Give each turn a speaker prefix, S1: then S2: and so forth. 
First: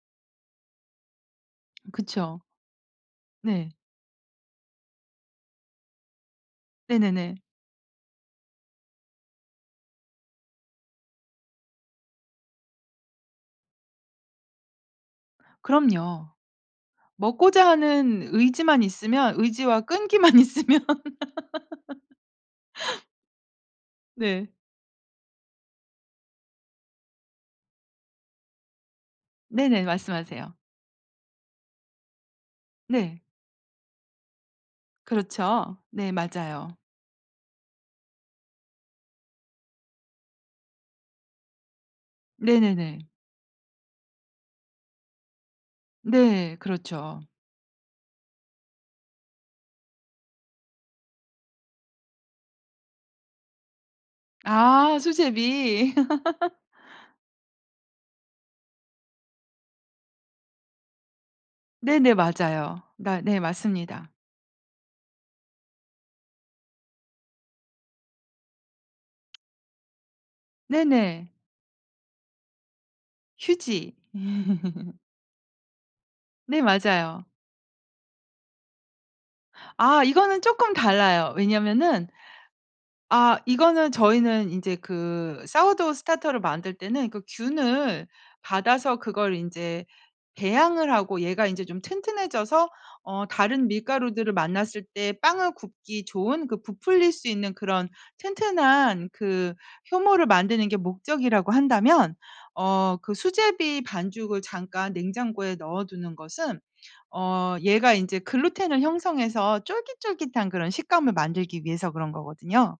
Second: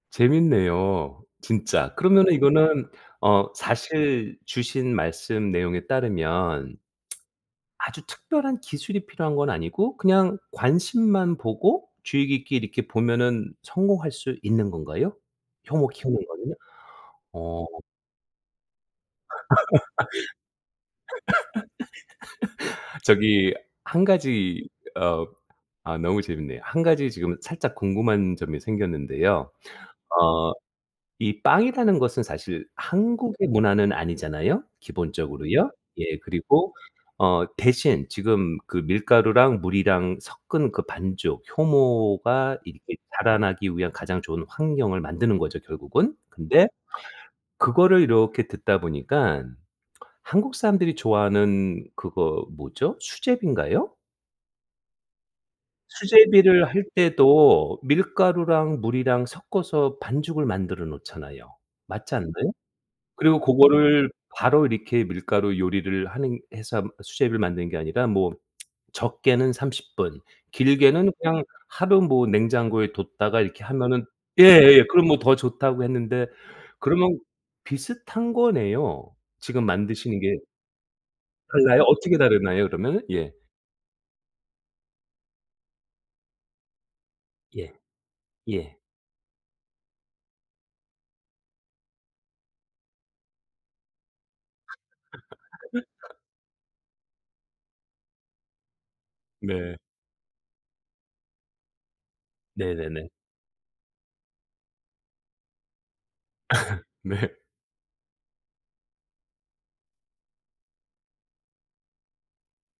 S1: 재밌네요. 진짜. 그러면
S2: 그쵸?
S1: 이거는 어
S2: 네.
S1: 사실 주신 말씀 내용에 따르면
S2: 네네네.
S1: 아주 특별한 기술이 필요한 건 아니고 그냥 관심만 보고 주의 깊게 이렇게 보면은 성공할 수 있는 건가요, 효모 키우는
S2: 그럼요.
S1: 거는요? 어.
S2: 먹고자 하는 의지만 있으면, 의지와 끈기만 있으면.
S1: 저기 1
S2: 네.
S1: 가지 어 아 너무 재밌네요. 1 가지 지금 살짝 궁금한 점이 생겼는데요.
S2: 네네,
S1: 어
S2: 말씀하세요.
S1: 이 빵이라는 것은 사실
S2: 네.
S1: 한국의 문화는 아니잖아요, 기본적으로요.
S2: 그렇죠. 네,
S1: 예, 그리고
S2: 맞아요.
S1: 어 대신 지금 그 밀가루랑 물이랑 섞은 그 반죽, 효모가 이렇게
S2: 네네네.
S1: 자라나기 위한 가장 좋은 환경을 만드는 거죠, 결국은.
S2: 네.
S1: 근데
S2: 그렇죠.
S1: 그거를 이렇게 듣다 보니깐 한국 사람들이 좋아하는 그거 뭐죠, 수제비인가요?
S2: 아. 수제비.
S1: 수제비를 할 때도 밀가루랑 물이랑 섞어서 반죽을 만들어 놓잖아요.
S2: 네네.
S1: 맞지 않나요?
S2: 맞아요. 마 네.
S1: 그리고 고거를
S2: 맞습니다.
S1: 바로 이렇게 밀가루 요리를 하는 해서 수제비를 만드는 게 아니라 뭐 적게는 30 분, 길게는
S2: 네네.
S1: 그냥 하루 뭐 냉장고에 뒀다가 이렇게
S2: 휴지.
S1: 하면은 예예. 그럼 뭐 더 좋다고 했는데
S2: 네.
S1: 그러면
S2: 맞아요.
S1: 비슷한 거네요, 지금
S2: 아,
S1: 만드시는 게.
S2: 이거는 조금 달라요.
S1: 달라요?
S2: 왜냐면은
S1: 어떻게 다르나요, 그러면은? 예.
S2: 아 이거는 저희는 인제 그 사워도우 스타터를 만들 때는 그
S1: 예.
S2: 균을
S1: 예.
S2: 받아서 그걸 인제 배양을 하고 얘가 인제 좀 튼튼해져서 어 다른 밀가루들을 만났을 때 빵을 굽기 좋은, 그 부풀릴 수 있는 그런 튼튼한 그
S1: 네.
S2: 효모를 만드는 게 목적이라고 한다면 어
S1: 네네네.
S2: 그 수제비 반죽을 잠깐 냉장고에 넣어두는 것은
S1: 네.
S2: 어 얘가 인제 글루텐을 형성해서 쫄깃쫄깃한 그런 식감을 만들기 위해서 그런 거거든요.